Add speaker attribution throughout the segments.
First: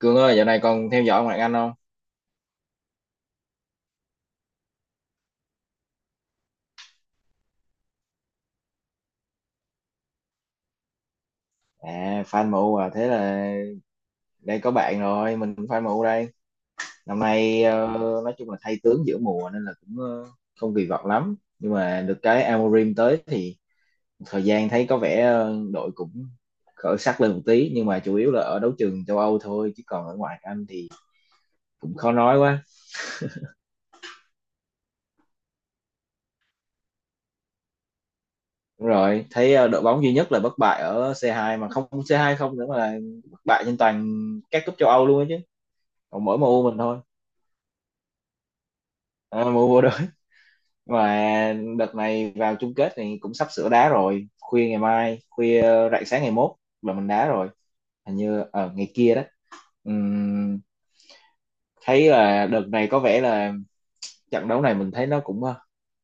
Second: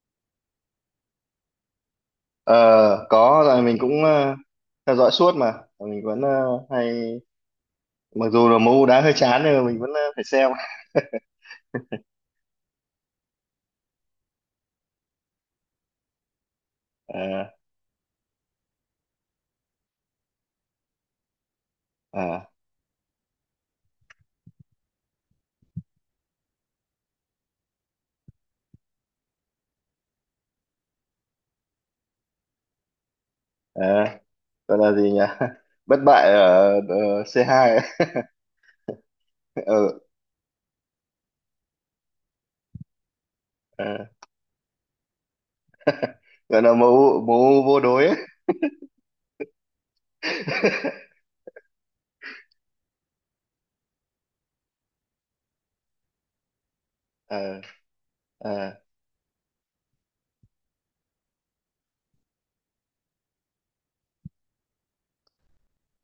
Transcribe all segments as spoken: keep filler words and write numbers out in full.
Speaker 1: Cương ơi, dạo này còn theo dõi ngoại hạng Anh không?
Speaker 2: Ờ, có rồi mình cũng ờ, theo dõi suốt, mà mình vẫn ờ, hay, mặc dù là môn đá hơi chán nhưng mà mình vẫn ờ, phải xem.
Speaker 1: À, fan em u à, thế là đây có bạn rồi, mình cũng fan em u đây. Năm
Speaker 2: Ờ,
Speaker 1: nay ờ, nói chung là thay tướng giữa mùa nên là cũng ờ, không kỳ vọng lắm. Nhưng mà được cái
Speaker 2: à,
Speaker 1: Amorim tới thì thời gian thấy có vẻ ờ, đội cũng khởi sắc lên một tí, nhưng mà chủ yếu là ở đấu trường châu Âu thôi, chứ còn ở ngoại hạng Anh thì cũng khó nói quá.
Speaker 2: à, Gọi là gì nhỉ? Bất bại ở ờ, xê hai ấy.
Speaker 1: Đúng rồi, thấy ờ, đội bóng
Speaker 2: ừ,
Speaker 1: duy nhất là bất bại ở xê hai, mà không xê hai không nữa mà là bất bại trên
Speaker 2: ờ,
Speaker 1: toàn các cúp châu Âu luôn á chứ. Còn mỗi
Speaker 2: Gọi
Speaker 1: em u
Speaker 2: là
Speaker 1: mình thôi.
Speaker 2: mẫu mẫu vô đối ấy.
Speaker 1: À, em u vô và đợt này vào chung kết thì cũng sắp sửa đá rồi, khuya ngày mai, khuya rạng sáng ngày mốt là mình đá rồi,
Speaker 2: Ờ,
Speaker 1: hình như ở
Speaker 2: ờ,
Speaker 1: ngày kia đó. Ừm, thấy là đợt này có vẻ là trận đấu này mình thấy nó cũng ờ,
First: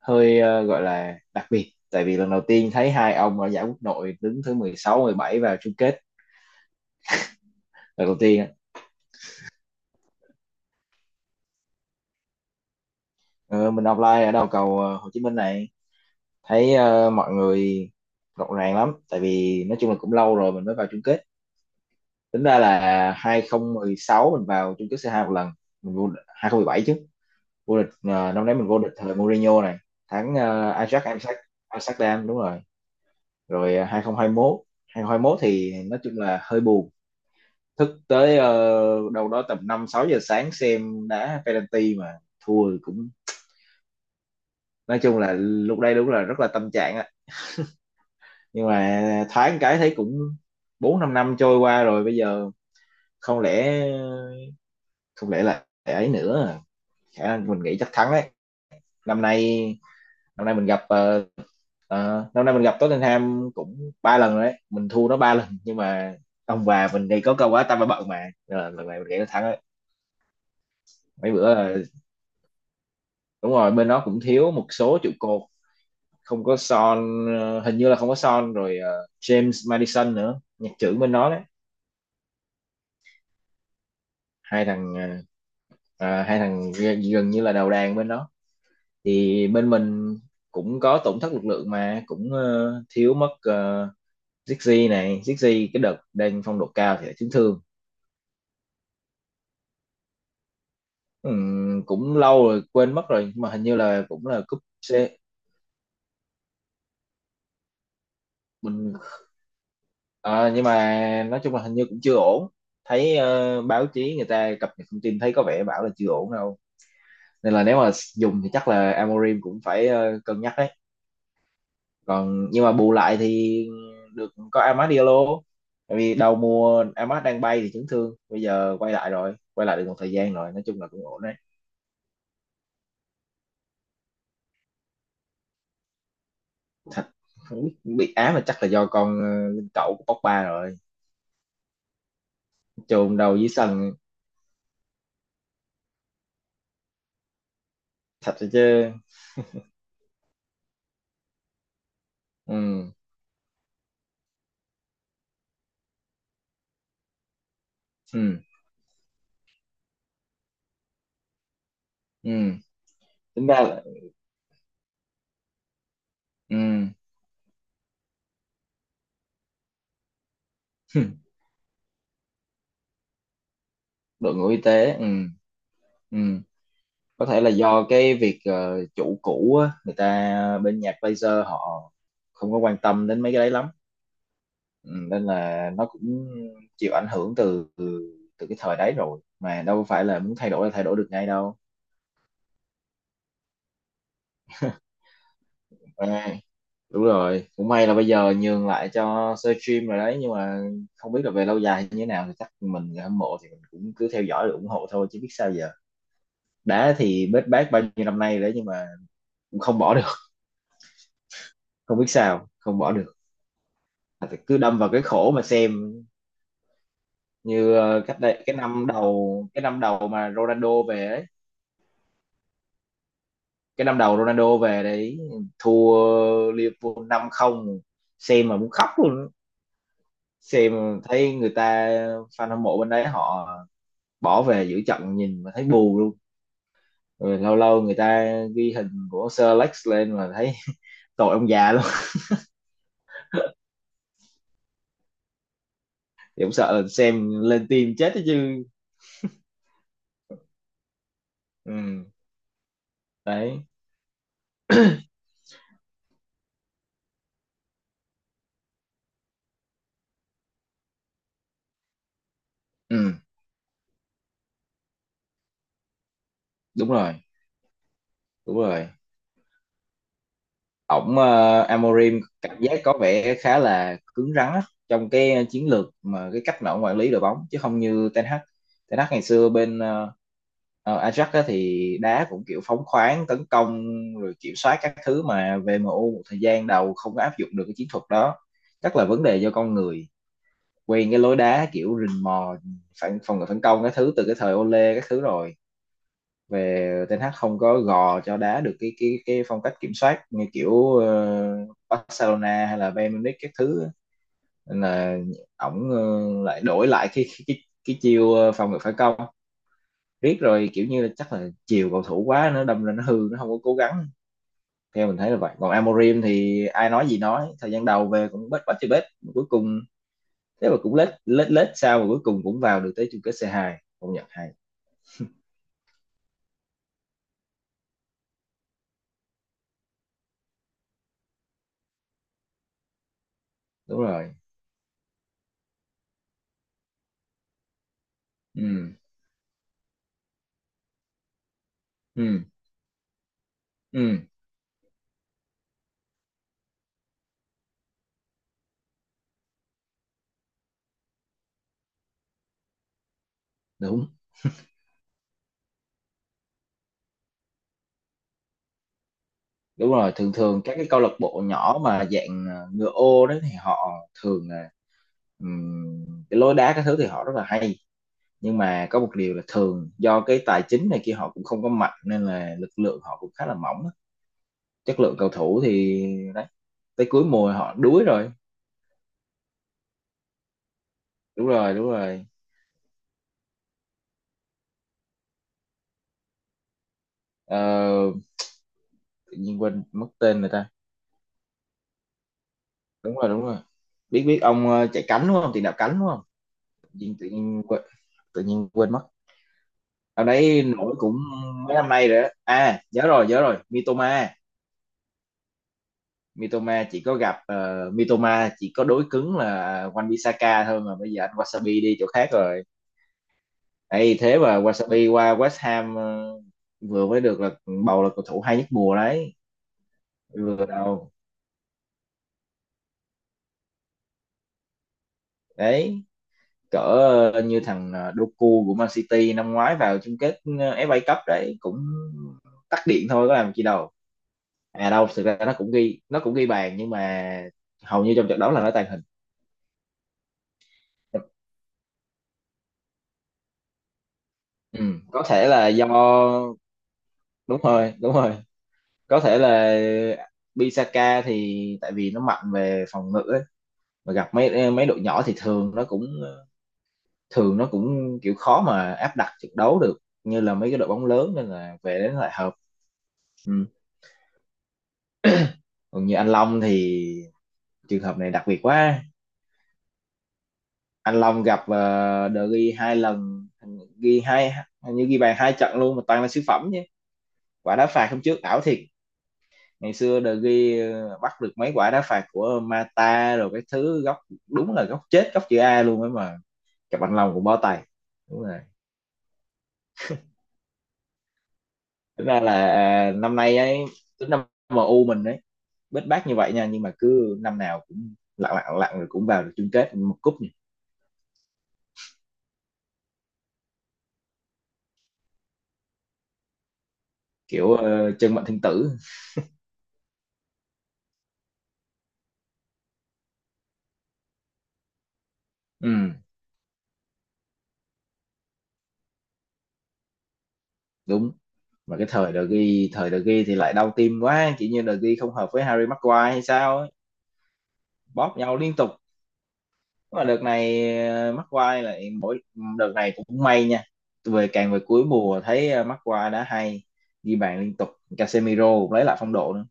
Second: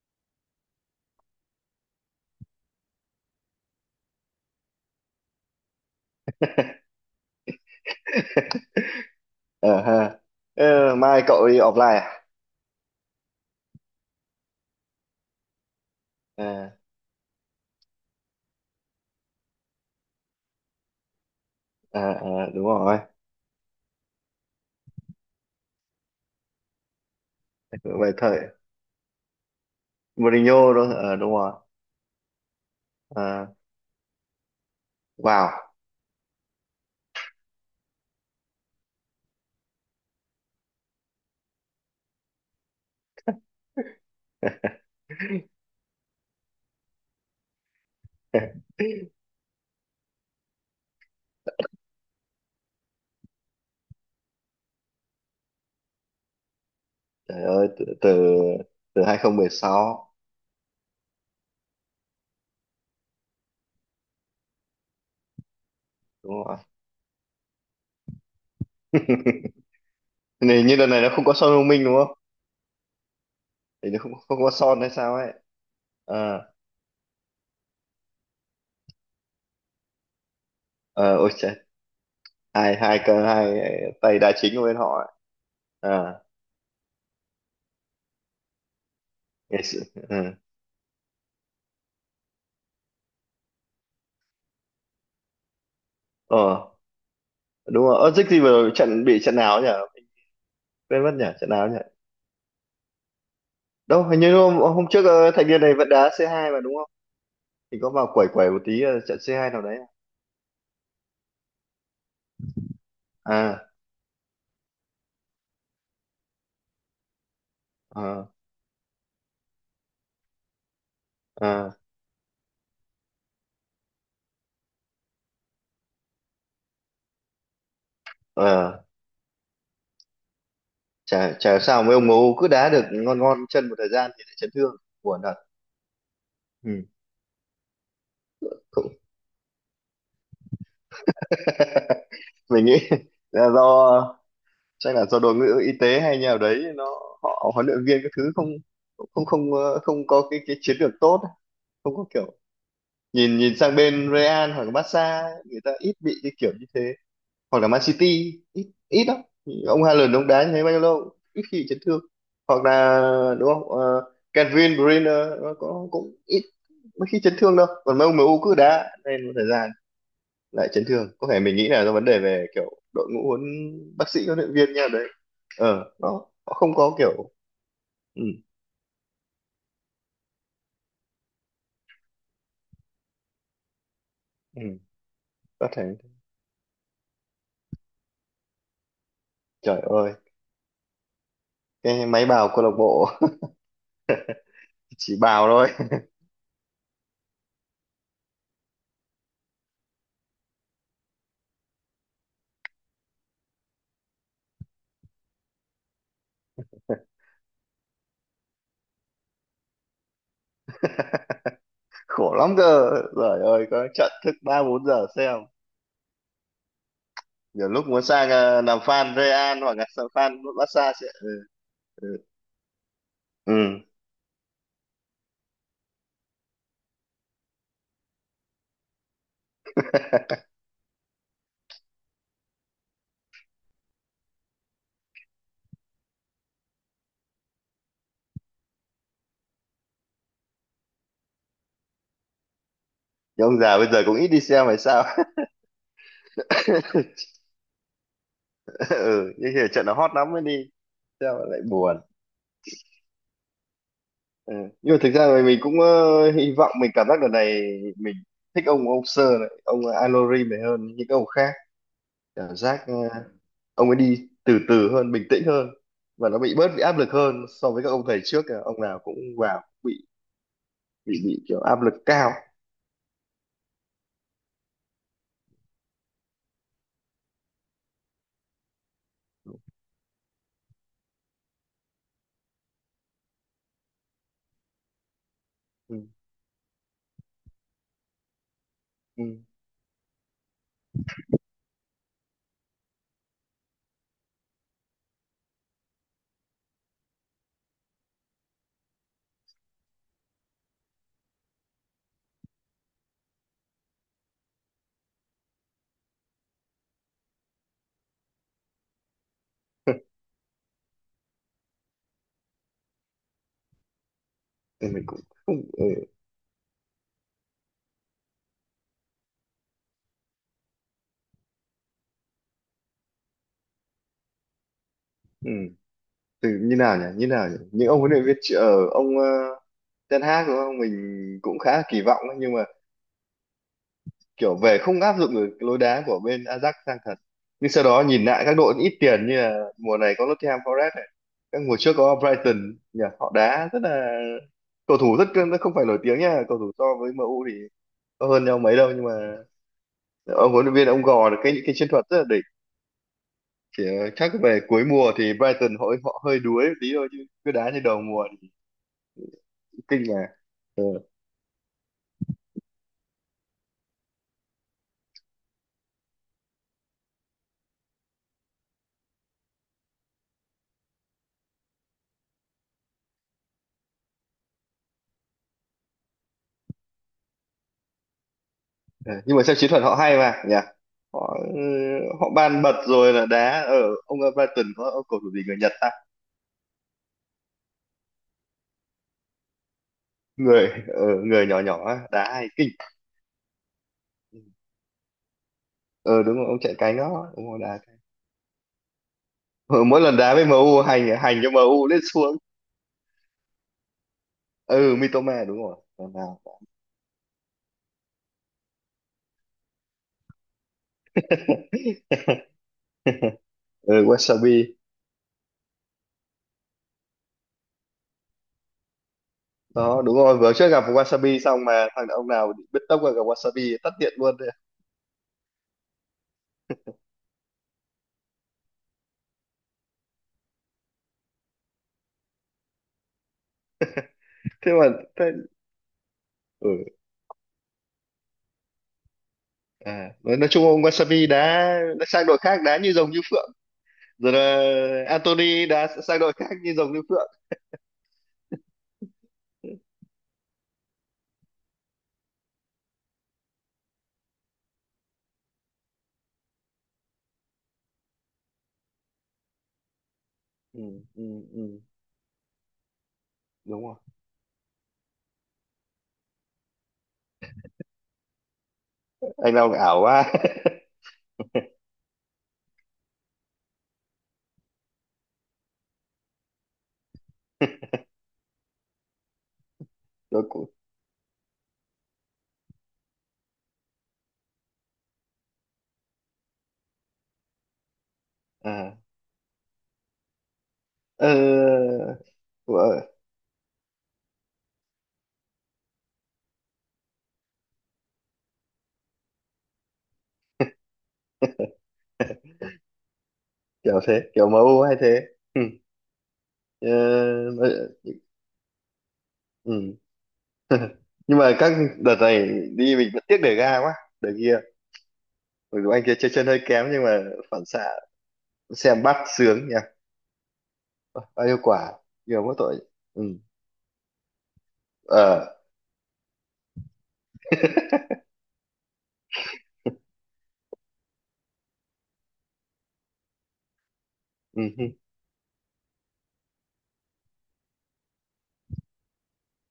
Speaker 1: hơi ờ, gọi là đặc biệt, tại vì lần đầu tiên thấy hai ông ở giải quốc nội đứng thứ mười sáu, mười bảy vào chung kết lần đầu tiên á.
Speaker 2: Ờ, ha. Ờ, mai cậu đi offline à?
Speaker 1: Ờ, mình offline ở đầu cầu ờ, Hồ Chí Minh này,
Speaker 2: à
Speaker 1: thấy ờ, mọi người rộn ràng lắm, tại vì nói chung là cũng lâu rồi mình mới vào chung kết.
Speaker 2: ờ, ờ,
Speaker 1: Tính ra
Speaker 2: Đúng rồi,
Speaker 1: là hai không một sáu mình vào chung kết xê hai một lần, mình vô địch- hai không một bảy chứ, vô địch
Speaker 2: vậy
Speaker 1: ờ,
Speaker 2: thời
Speaker 1: năm đấy mình vô địch thời Mourinho này, thắng ờ,
Speaker 2: Mourinho đó,
Speaker 1: Ajax
Speaker 2: ờ, đúng
Speaker 1: Amsterdam.
Speaker 2: rồi.
Speaker 1: Amsterdam, đúng rồi.
Speaker 2: Ờ,
Speaker 1: Rồi ờ, hai không hai một hai không hai một
Speaker 2: vào.
Speaker 1: thì nói chung là hơi buồn, thức tới ờ, đâu đó tầm năm sáu giờ sáng xem đá penalty mà thua, cũng nói chung là lúc đây đúng là rất là tâm trạng á, nhưng mà thoáng cái thấy cũng bốn năm năm trôi qua rồi bây giờ, không lẽ không lẽ là ấy nữa à. Khả
Speaker 2: Trời
Speaker 1: năng mình
Speaker 2: ơi,
Speaker 1: nghĩ
Speaker 2: từ
Speaker 1: chắc thắng
Speaker 2: từ
Speaker 1: đấy.
Speaker 2: từ
Speaker 1: năm nay
Speaker 2: hai không một sáu,
Speaker 1: năm nay mình gặp ờ, ờ, năm nay mình gặp Tottenham cũng ba lần rồi đấy, mình thua nó ba lần, nhưng mà
Speaker 2: đúng rồi.
Speaker 1: ông bà mình thì có câu quá tao phải bận mà. Nên là lần này mình nghĩ nó thắng đấy,
Speaker 2: Này như đợt này nó không
Speaker 1: mấy
Speaker 2: có Son
Speaker 1: bữa
Speaker 2: thông
Speaker 1: là
Speaker 2: minh đúng không?
Speaker 1: đúng rồi, bên
Speaker 2: Thì nó
Speaker 1: nó
Speaker 2: không,
Speaker 1: cũng
Speaker 2: không
Speaker 1: thiếu
Speaker 2: có
Speaker 1: một
Speaker 2: Son hay
Speaker 1: số trụ
Speaker 2: sao ấy.
Speaker 1: cột.
Speaker 2: À,
Speaker 1: Không có Son, ờ, hình như là không có Son rồi, ờ, James Madison nữa, nhạc trưởng bên
Speaker 2: ờ, ôi
Speaker 1: nó đấy.
Speaker 2: trời, hai hai cơ, hai tay đá chính của
Speaker 1: hai
Speaker 2: bên
Speaker 1: thằng
Speaker 2: họ ấy.
Speaker 1: ờ,
Speaker 2: À,
Speaker 1: à, hai thằng g- gần như là đầu đàn bên đó, thì
Speaker 2: ngày
Speaker 1: bên
Speaker 2: xưa,
Speaker 1: mình
Speaker 2: ừ.
Speaker 1: cũng có tổn thất lực lượng mà cũng ờ, thiếu mất ờ, Zixi này, Zixi cái đợt đang phong độ
Speaker 2: Ờ,
Speaker 1: cao thì lại chấn thương.
Speaker 2: đúng rồi. Ơ, Dích gì vừa rồi trận bị trận nào ấy nhỉ? Mình quên mất nhỉ, trận nào ấy nhỉ?
Speaker 1: Ừm, cũng lâu rồi quên mất rồi, nhưng mà hình như là
Speaker 2: Đâu, hình
Speaker 1: cũng
Speaker 2: như
Speaker 1: là
Speaker 2: hôm,
Speaker 1: cúp
Speaker 2: hôm
Speaker 1: C
Speaker 2: trước ờ, thành viên này vẫn đá xê hai mà đúng không? Thì có vào quẩy quẩy một tí,
Speaker 1: mình.
Speaker 2: ờ, trận xê hai nào đấy.
Speaker 1: Ờ, nhưng mà nói chung là hình như cũng chưa ổn, thấy ờ,
Speaker 2: À,
Speaker 1: báo chí người ta cập nhật thông tin thấy có vẻ bảo là chưa ổn đâu, nên là nếu mà dùng thì chắc là Amorim cũng phải ờ, cân nhắc đấy.
Speaker 2: à,
Speaker 1: Còn nhưng mà bù lại thì được có Amad Diallo, tại vì đầu mùa Amad đang bay thì chấn thương, bây giờ
Speaker 2: à,
Speaker 1: quay lại rồi, quay lại được một thời gian rồi, nói chung là cũng ổn
Speaker 2: chả chả sao mấy ông ngố cứ đá được ngon ngon chân một thời gian thì lại chấn thương. Buồn thật. Ừ.
Speaker 1: thật. Không biết bị ám mà chắc là do
Speaker 2: Cũng,
Speaker 1: con ờ, linh cẩu của Pogba rồi,
Speaker 2: mình nghĩ
Speaker 1: chôn đầu dưới
Speaker 2: là
Speaker 1: sân
Speaker 2: do chắc là do đội ngũ y tế hay nhà đấy nó, họ, huấn luyện viên các thứ,
Speaker 1: thật
Speaker 2: không
Speaker 1: rồi chứ.
Speaker 2: không không ờ, không có cái cái chiến lược tốt, không có kiểu
Speaker 1: Ừ,
Speaker 2: nhìn nhìn sang bên Real hoặc Barca ấy. Người ta ít bị cái kiểu như thế, hoặc là Man City,
Speaker 1: ừ,
Speaker 2: ít ít lắm. Ông Haaland ông đá như thế bao nhiêu lâu ít khi bị chấn thương.
Speaker 1: ừ,
Speaker 2: Hoặc là,
Speaker 1: tính
Speaker 2: đúng
Speaker 1: ra
Speaker 2: không?
Speaker 1: là
Speaker 2: uh, Kevin De Bruyne nó có cũng ít,
Speaker 1: ừ,
Speaker 2: mấy khi chấn thương đâu. Còn mấy ông em U cứ đá nên một thời gian lại chấn thương. Có thể mình nghĩ là do vấn đề về kiểu đội ngũ huấn bác sĩ
Speaker 1: đội
Speaker 2: huấn
Speaker 1: ngũ
Speaker 2: luyện
Speaker 1: y
Speaker 2: viên nha
Speaker 1: tế, ừ,
Speaker 2: đấy, ờ nó
Speaker 1: ừ,
Speaker 2: họ không có
Speaker 1: có
Speaker 2: kiểu.
Speaker 1: thể là do cái
Speaker 2: ừ,
Speaker 1: việc ờ, chủ cũ á, người ta bên nhạc laser họ không có quan tâm đến mấy cái đấy lắm.
Speaker 2: ừ,
Speaker 1: Ừ, nên
Speaker 2: có
Speaker 1: là
Speaker 2: thể.
Speaker 1: nó cũng chịu ảnh hưởng từ từ từ cái thời đấy rồi, mà
Speaker 2: Trời
Speaker 1: đâu phải
Speaker 2: ơi,
Speaker 1: là muốn thay đổi là thay đổi được ngay đâu.
Speaker 2: cái máy bào câu lạc bộ. Chỉ bào thôi.
Speaker 1: Ừ. Đúng rồi, cũng may là bây giờ nhường lại cho sơ stream rồi đấy, nhưng mà không biết là về lâu dài như thế nào, thì chắc mình người hâm mộ thì mình cũng cứ theo dõi rồi ủng hộ thôi chứ biết sao giờ. Đá thì bết bát bao nhiêu năm nay rồi đấy, nhưng mà cũng không bỏ được, không biết
Speaker 2: Khổ
Speaker 1: sao
Speaker 2: lắm
Speaker 1: không
Speaker 2: cơ,
Speaker 1: bỏ được.
Speaker 2: trời ơi, có trận
Speaker 1: Mà
Speaker 2: thức
Speaker 1: thì cứ
Speaker 2: ba
Speaker 1: đâm
Speaker 2: bốn
Speaker 1: vào cái
Speaker 2: giờ
Speaker 1: khổ
Speaker 2: xem,
Speaker 1: mà xem,
Speaker 2: nhiều
Speaker 1: như
Speaker 2: lúc
Speaker 1: ờ,
Speaker 2: muốn
Speaker 1: cách
Speaker 2: sang
Speaker 1: đây cái
Speaker 2: ờ, làm
Speaker 1: năm
Speaker 2: fan
Speaker 1: đầu
Speaker 2: Real
Speaker 1: cái
Speaker 2: hoặc
Speaker 1: năm
Speaker 2: là sang
Speaker 1: đầu mà
Speaker 2: fan
Speaker 1: Ronaldo
Speaker 2: Barca
Speaker 1: về
Speaker 2: sẽ.
Speaker 1: ấy,
Speaker 2: Ừ, ừ. Ừ.
Speaker 1: cái năm đầu Ronaldo về đấy, thua Liverpool năm không, xem mà muốn khóc luôn. Xem thấy người ta, fan hâm mộ bên đấy họ bỏ về giữa trận, nhìn mà thấy bù luôn. Rồi lâu lâu người ta ghi hình của Sir Alex lên mà thấy tội ông già luôn.
Speaker 2: Nhưng ông già bây giờ cũng ít đi xem hay sao?
Speaker 1: Thì cũng sợ xem lên tim chết đó chứ.
Speaker 2: Ừ, nhưng khi trận nó hot lắm mới đi xem mà lại buồn.
Speaker 1: Ừ, đấy,
Speaker 2: Ừ. Nhưng mà thực ra là mình cũng ờ, hy vọng, mình cảm giác lần này mình thích ông ông Sir này, ông Alori này hơn những ông khác. Cảm giác ờ,
Speaker 1: ừ,
Speaker 2: ông ấy đi từ từ hơn, bình tĩnh hơn, và nó bị bớt bị
Speaker 1: đúng
Speaker 2: áp lực
Speaker 1: rồi,
Speaker 2: hơn so với các ông thầy trước.
Speaker 1: đúng
Speaker 2: ờ, ông
Speaker 1: rồi,
Speaker 2: nào cũng vào cũng bị
Speaker 1: ổng
Speaker 2: bị bị kiểu
Speaker 1: ờ,
Speaker 2: áp lực
Speaker 1: Amorim
Speaker 2: cao.
Speaker 1: cảm giác có vẻ khá là cứng rắn á, trong cái chiến lược mà cái cách mà ổng quản lý đội bóng, chứ không như Ten Hag. Ten Hag ngày xưa
Speaker 2: Ừ.
Speaker 1: bên ờ, ờ, Ajax á, thì đá cũng kiểu phóng khoáng tấn công rồi kiểm soát các thứ, mà
Speaker 2: Ừ.
Speaker 1: vê em u một thời gian đầu không có áp dụng được cái chiến thuật đó. Chắc là vấn đề do con người quen cái lối đá kiểu rình mò, phản phòng ngự phản công các thứ từ cái thời Ole các thứ rồi, về Ten hát không có gò cho đá được cái cái cái phong cách kiểm soát như kiểu ờ, Barcelona hay là Bayern Munich các thứ á. Nên là ổng ờ, lại đổi lại cái cái cái, cái chiêu ờ, phòng ngự phản công, riết rồi kiểu như là chắc là chiều cầu thủ quá, nó đâm ra nó hư, nó không có cố gắng.
Speaker 2: Ừ. Mình
Speaker 1: Theo mình
Speaker 2: cũng
Speaker 1: thấy là vậy,
Speaker 2: không.
Speaker 1: còn
Speaker 2: Ừ.
Speaker 1: Amorim thì ai nói gì nói, thời gian đầu về cũng bết, bết chơi bết cuối cùng, thế mà cũng lết lết lết sao mà cuối cùng cũng vào được tới chung kết xê hai, công nhận hay.
Speaker 2: Ừ. Từ như nào nhỉ như nào nhỉ những ông huấn luyện viên tr- ở ông ờ, Ten Hag đúng không, mình cũng khá là kỳ vọng ấy, nhưng mà
Speaker 1: Đúng rồi,
Speaker 2: kiểu về không áp dụng được lối đá của bên Ajax sang thật. Nhưng sau đó nhìn lại các đội
Speaker 1: ừ,
Speaker 2: ít tiền như là mùa này có Nottingham Forest này, các mùa trước có
Speaker 1: ừ,
Speaker 2: Brighton nhỉ, họ đá rất
Speaker 1: ừ,
Speaker 2: là, cầu thủ rất, không phải nổi tiếng nha, cầu thủ so với em u thì có hơn nhau mấy đâu, nhưng mà ông huấn luyện viên ông gò được cái những cái chiến thuật rất là đỉnh. Chỉ
Speaker 1: đúng,
Speaker 2: ờ, chắc về cuối mùa thì Brighton họ họ hơi đuối một tí thôi, chứ cứ đá như đầu mùa thì cũng
Speaker 1: đúng
Speaker 2: kinh
Speaker 1: rồi,
Speaker 2: mà.
Speaker 1: thường thường các
Speaker 2: Ờ.
Speaker 1: cái câu lạc bộ nhỏ mà dạng ờ, ngựa ô đấy thì họ thường là, ừm, cái lối đá các thứ thì họ rất là hay. Nhưng mà có một điều là thường do cái tài chính này kia họ cũng không có mạnh, nên là lực lượng họ cũng khá là mỏng á. Chất lượng cầu thủ thì đấy, tới cuối mùa họ đuối rồi.
Speaker 2: Ừ, nhưng mà xem chiến thuật họ hay mà nhỉ. Họ,
Speaker 1: Đúng
Speaker 2: ừ,
Speaker 1: rồi, đúng rồi.
Speaker 2: họ ban bật rồi là đá ở. Ông Everton có ông cầu thủ gì người Nhật ta,
Speaker 1: Ờ, tự nhiên quên mất tên người ta.
Speaker 2: người ờ, người nhỏ nhỏ á, đá hay kinh.
Speaker 1: Đúng rồi, đúng rồi, biết, biết ông ờ, chạy cánh đúng không, tiền đạo cánh đúng không.
Speaker 2: Ờ, đúng rồi, ông chạy
Speaker 1: Tự
Speaker 2: cánh
Speaker 1: nhiên
Speaker 2: đó
Speaker 1: tự
Speaker 2: đúng rồi,
Speaker 1: nhiên
Speaker 2: đá
Speaker 1: quên,
Speaker 2: cánh.
Speaker 1: tự nhiên quên mất.
Speaker 2: ờ, Mỗi lần
Speaker 1: Dạo
Speaker 2: đá với
Speaker 1: đấy
Speaker 2: em u
Speaker 1: nổi
Speaker 2: hành
Speaker 1: cũng
Speaker 2: hành cho
Speaker 1: mấy
Speaker 2: em u
Speaker 1: năm
Speaker 2: lên
Speaker 1: nay rồi đó.
Speaker 2: xuống.
Speaker 1: À, nhớ rồi, nhớ rồi. Mitoma.
Speaker 2: Ừ, Mitoma đúng rồi, lần nào.
Speaker 1: Mitoma chỉ có gặp ờ, Mitoma chỉ có đối cứng là Wan Bissaka thôi, mà bây giờ anh Wasabi đi chỗ khác rồi.
Speaker 2: Ừ,
Speaker 1: Ê, thế mà
Speaker 2: Wasabi
Speaker 1: Wasabi qua West Ham ờ, vừa mới được là bầu là cầu thủ hay nhất mùa đấy.
Speaker 2: đó, đúng rồi, vừa
Speaker 1: Vừa
Speaker 2: trước gặp
Speaker 1: đầu.
Speaker 2: Wasabi xong mà thằng ông nào biết tốc là gặp Wasabi tắt điện luôn đấy.
Speaker 1: Đấy, cỡ ờ, như thằng ờ, Doku của Man City năm ngoái vào chung kết ờ, ép a Cup đấy, cũng tắt điện thôi, có làm chi đâu.
Speaker 2: Thế mà.
Speaker 1: À đâu,
Speaker 2: Thế,
Speaker 1: thực ra nó cũng ghi, nó cũng ghi
Speaker 2: ừ.
Speaker 1: bàn, nhưng mà hầu như trong trận đấu là nó tàng hình.
Speaker 2: À nói, nói chung ông Wasabi đá, đã sang đội khác đá như rồng như phượng. Rồi là
Speaker 1: Ừ, có thể
Speaker 2: Anthony
Speaker 1: là do
Speaker 2: đã sang đội khác như rồng như phượng.
Speaker 1: đúng rồi, đúng rồi, có thể là Bisaka thì tại vì nó mạnh về phòng ngự ấy. Mà gặp mấy mấy đội nhỏ thì thường nó cũng thường nó cũng kiểu khó mà áp đặt trận đấu được như là mấy cái
Speaker 2: Ừ,
Speaker 1: đội bóng
Speaker 2: ừ,
Speaker 1: lớn, nên là
Speaker 2: ừ.
Speaker 1: về đến lại hợp. Ừ.
Speaker 2: Đúng rồi.
Speaker 1: Còn như anh Long thì trường hợp này đặc biệt quá,
Speaker 2: Anh Long ảo quá.
Speaker 1: anh Long gặp uh, De Gea hai lần, ghi hai, hình như ghi bàn hai trận luôn mà toàn là siêu phẩm chứ. Quả đá phạt hôm trước ảo thiệt. Ngày xưa De
Speaker 2: Tôi cũng.
Speaker 1: ghi ờ, bắt được mấy quả đá phạt của Mata rồi cái thứ góc, đúng là góc chết góc chữ A luôn ấy, mà cặp anh Long cũng bó tay. Đúng rồi.
Speaker 2: à ờ,
Speaker 1: Tính ra là
Speaker 2: ờ,
Speaker 1: à, năm nay ấy, tính năm em u mình ấy, bết bát như vậy nha, nhưng mà cứ năm nào cũng lặng lặng lặng rồi cũng vào được chung kết một cúp nhỉ.
Speaker 2: Kiểu thế, kiểu em u hay thế. Ừ. Ờ,
Speaker 1: Kiểu ờ, chân mệnh thiên tử.
Speaker 2: ừ. Nhưng mà các đợt này đi mình vẫn tiếc để ga quá, để kia. Mặc
Speaker 1: Ừ,
Speaker 2: dù anh kia chơi chân hơi kém nhưng mà phản xạ xem bắt sướng nha.
Speaker 1: đúng,
Speaker 2: Bao nhiêu quả,
Speaker 1: mà cái thời
Speaker 2: nhiều
Speaker 1: De
Speaker 2: quá tội.
Speaker 1: Gea, thời De
Speaker 2: Ừ.
Speaker 1: Gea thì lại đau tim quá, kiểu như De Gea không
Speaker 2: Ờ.
Speaker 1: hợp với Harry Maguire hay sao ấy, bóp nhau liên tục, mà đợt này ờ, McQuarrie lại mỗi, đợt này cũng may nha, về
Speaker 2: Ừ.
Speaker 1: càng về
Speaker 2: Ừ.
Speaker 1: cuối mùa thấy ờ, McQuarrie đã hay, ghi bàn liên tục. Casemiro cũng lấy lại phong độ nữa,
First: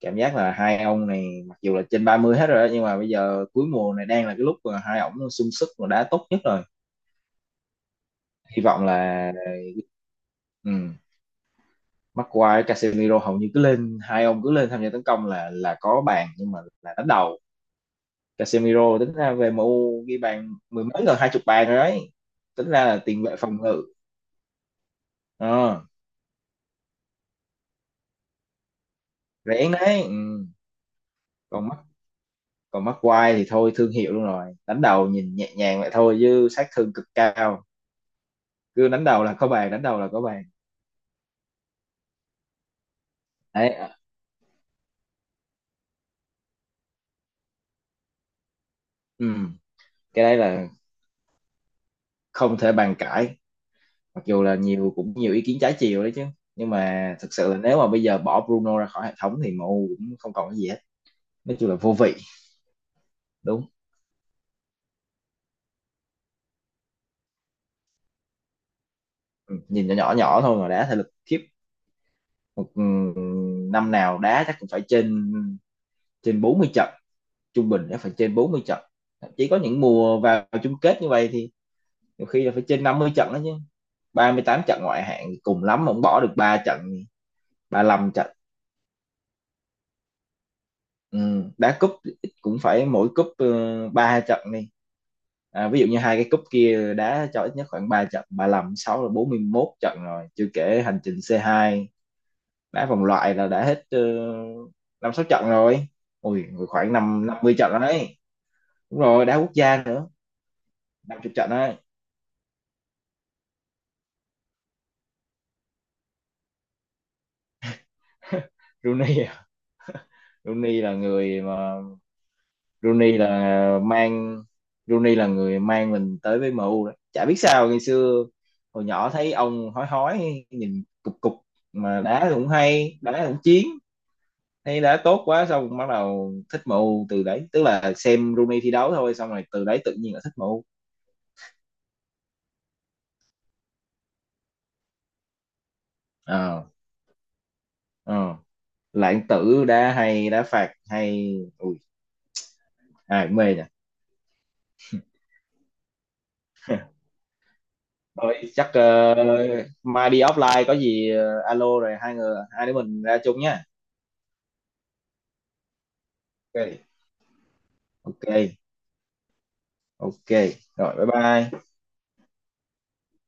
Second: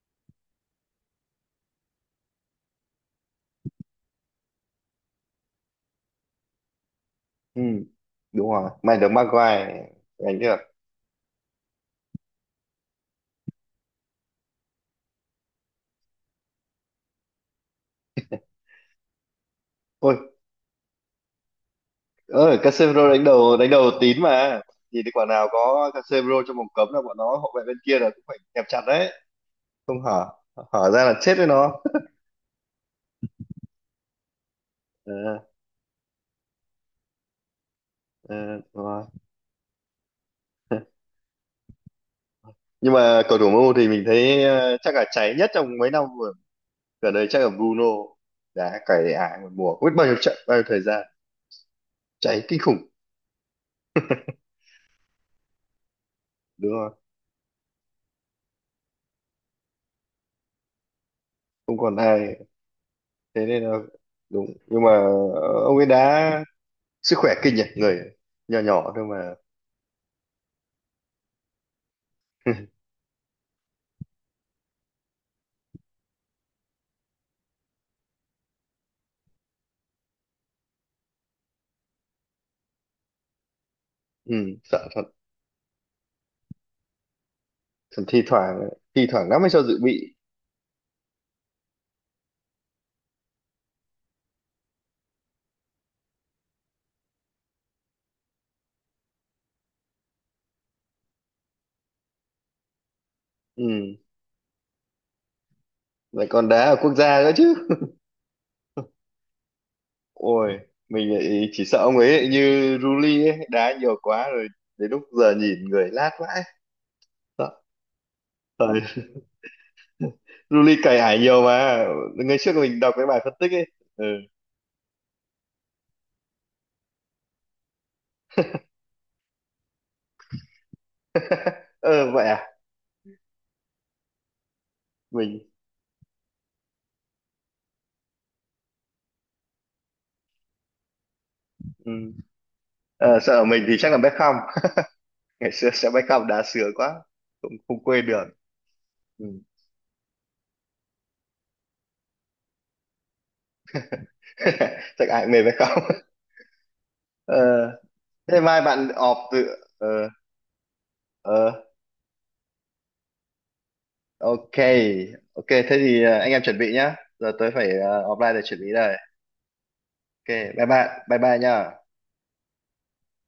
Speaker 1: cảm giác là hai ông này mặc dù là trên ba mươi hết rồi đó, nhưng mà bây giờ cuối mùa này đang là cái lúc mà hai ổng sung sức và đá tốt nhất rồi.
Speaker 2: Ừ. Đúng
Speaker 1: Hy
Speaker 2: rồi,
Speaker 1: vọng
Speaker 2: mày được
Speaker 1: là,
Speaker 2: Maguire đánh được.
Speaker 1: ừ, McQuarrie Casemiro hầu như cứ lên, hai ông cứ lên tham gia tấn công là là có bàn, nhưng mà là đánh đầu. Casemiro tính ra về em u ghi
Speaker 2: Ôi,
Speaker 1: bàn mười mấy gần hai chục bàn rồi đấy,
Speaker 2: ơi
Speaker 1: tính ra là
Speaker 2: Casemiro
Speaker 1: tiền
Speaker 2: đánh
Speaker 1: vệ
Speaker 2: đầu,
Speaker 1: phòng
Speaker 2: đánh
Speaker 1: ngự.
Speaker 2: đầu tín mà, nhìn thấy quả nào
Speaker 1: Ờ,
Speaker 2: có Casemiro trong vòng cấm là bọn nó, hậu vệ bên kia là cũng phải kẹp chặt đấy.
Speaker 1: rẻ đấy,
Speaker 2: Không hở,
Speaker 1: ừ.
Speaker 2: hở ra là chết với
Speaker 1: Còn
Speaker 2: nó.
Speaker 1: mắc, còn mắc quai thì thôi thương hiệu luôn rồi, đánh đầu nhìn
Speaker 2: Ờ,
Speaker 1: nhẹ nhàng vậy thôi chứ sát thương cực cao,
Speaker 2: ờ, đúng
Speaker 1: cứ đánh
Speaker 2: rồi.
Speaker 1: đầu là có bàn, đánh đầu là có bàn.
Speaker 2: Nhưng mà cầu thủ
Speaker 1: Đấy,
Speaker 2: em u thì
Speaker 1: ờ,
Speaker 2: mình thấy ờ, chắc là cháy nhất trong mấy năm vừa gần đây chắc là Bruno, đã cày
Speaker 1: ừ,
Speaker 2: ải một mùa không biết bao nhiêu
Speaker 1: cái đấy
Speaker 2: trận, bao nhiêu
Speaker 1: là
Speaker 2: thời gian, cháy
Speaker 1: không
Speaker 2: kinh
Speaker 1: thể
Speaker 2: khủng.
Speaker 1: bàn cãi. Mặc dù là nhiều cũng nhiều ý kiến trái chiều đấy chứ, nhưng
Speaker 2: Đúng rồi,
Speaker 1: mà thực sự là nếu mà bây giờ bỏ Bruno ra khỏi hệ thống thì em u cũng không còn cái gì hết, nói chung là
Speaker 2: không
Speaker 1: vô
Speaker 2: còn
Speaker 1: vị.
Speaker 2: ai. Thế nên
Speaker 1: Đúng.
Speaker 2: là đúng. Nhưng mà ờ, ông ấy đã, sức khỏe kinh nhỉ, người nhỏ nhỏ thôi mà.
Speaker 1: Ừ, nhìn nhỏ nhỏ nhỏ thôi mà đá thể lực khiếp. Một ừ, năm nào đá chắc cũng phải trên trên bốn mươi trận, trung bình chắc phải trên bốn mươi trận. Chỉ có những mùa vào chung kết như vậy thì nhiều khi là phải trên năm mươi trận đó chứ. ba
Speaker 2: Ừ,
Speaker 1: mươi tám trận
Speaker 2: sợ thật.
Speaker 1: ngoại hạng cùng lắm mà bỏ được ba trận, ba mươi
Speaker 2: Còn
Speaker 1: lăm
Speaker 2: thi
Speaker 1: trận
Speaker 2: thoảng, thi thoảng nó mới cho dự bị.
Speaker 1: Ừ. Đá cúp cũng phải mỗi cúp ừ, ba 3 trận đi. À, ví dụ như hai cái cúp kia đá cho ít nhất khoảng ba trận, ba mươi lăm sáu là bốn mươi mốt trận rồi, chưa kể hành trình c hai, đá vòng loại là đã hết
Speaker 2: Ừ,
Speaker 1: ờ, năm sáu trận rồi.
Speaker 2: lại
Speaker 1: Ui
Speaker 2: còn đá ở
Speaker 1: khoảng
Speaker 2: quốc gia
Speaker 1: năm
Speaker 2: nữa
Speaker 1: năm
Speaker 2: chứ.
Speaker 1: mươi trận rồi đấy, đúng rồi đá quốc gia nữa,
Speaker 2: Ôi, mình
Speaker 1: năm chục
Speaker 2: lại
Speaker 1: trận
Speaker 2: chỉ
Speaker 1: đấy.
Speaker 2: sợ ông ấy lại như Ruli ấy, đá nhiều quá rồi đến lúc giờ nhìn người lát vãi. Sợ. Rồi,
Speaker 1: Rooney à?
Speaker 2: Ruli
Speaker 1: Rooney là
Speaker 2: cày ải
Speaker 1: người
Speaker 2: nhiều
Speaker 1: mà
Speaker 2: mà, ngày trước mình đọc cái
Speaker 1: Rooney
Speaker 2: bài phân tích ấy.
Speaker 1: là
Speaker 2: Ừ.
Speaker 1: mang Rooney là người mang mình tới với em u đấy, chả biết sao ngày xưa hồi nhỏ thấy ông hói hói nhìn cục cục, mà
Speaker 2: ờ Vậy
Speaker 1: đá
Speaker 2: à?
Speaker 1: cũng hay, đá cũng chiến, thấy đá tốt quá
Speaker 2: Mình.
Speaker 1: xong bắt đầu thích em u từ đấy, tức là xem Rooney thi đấu thôi xong rồi từ đấy tự nhiên là thích em u.
Speaker 2: Ừ. Ờ, sợ mình thì chắc là Beckham. Ngày xưa sẽ Beckham đá
Speaker 1: Ờ,
Speaker 2: sướng quá, không không quên được.
Speaker 1: ờ, lãng
Speaker 2: Ừ.
Speaker 1: tử, đá hay, đá phạt hay, ui ai cũng mê nhỉ.
Speaker 2: Chắc ai cũng mê Beckham. ờ
Speaker 1: Thôi
Speaker 2: Thế mai
Speaker 1: chắc
Speaker 2: bạn
Speaker 1: ờ,
Speaker 2: off từ. ờ
Speaker 1: mai đi offline có gì ờ,
Speaker 2: ờ
Speaker 1: alo rồi hai người hai đứa mình ra chung nhá.
Speaker 2: Ok, ok, thế thì, à, anh em chuẩn bị
Speaker 1: Ok,
Speaker 2: nhá. Giờ tôi phải, à,
Speaker 1: ok,
Speaker 2: offline để chuẩn bị đây. Ok,
Speaker 1: ok,
Speaker 2: bye bye,
Speaker 1: rồi bye
Speaker 2: bye bye nhá.
Speaker 1: bye.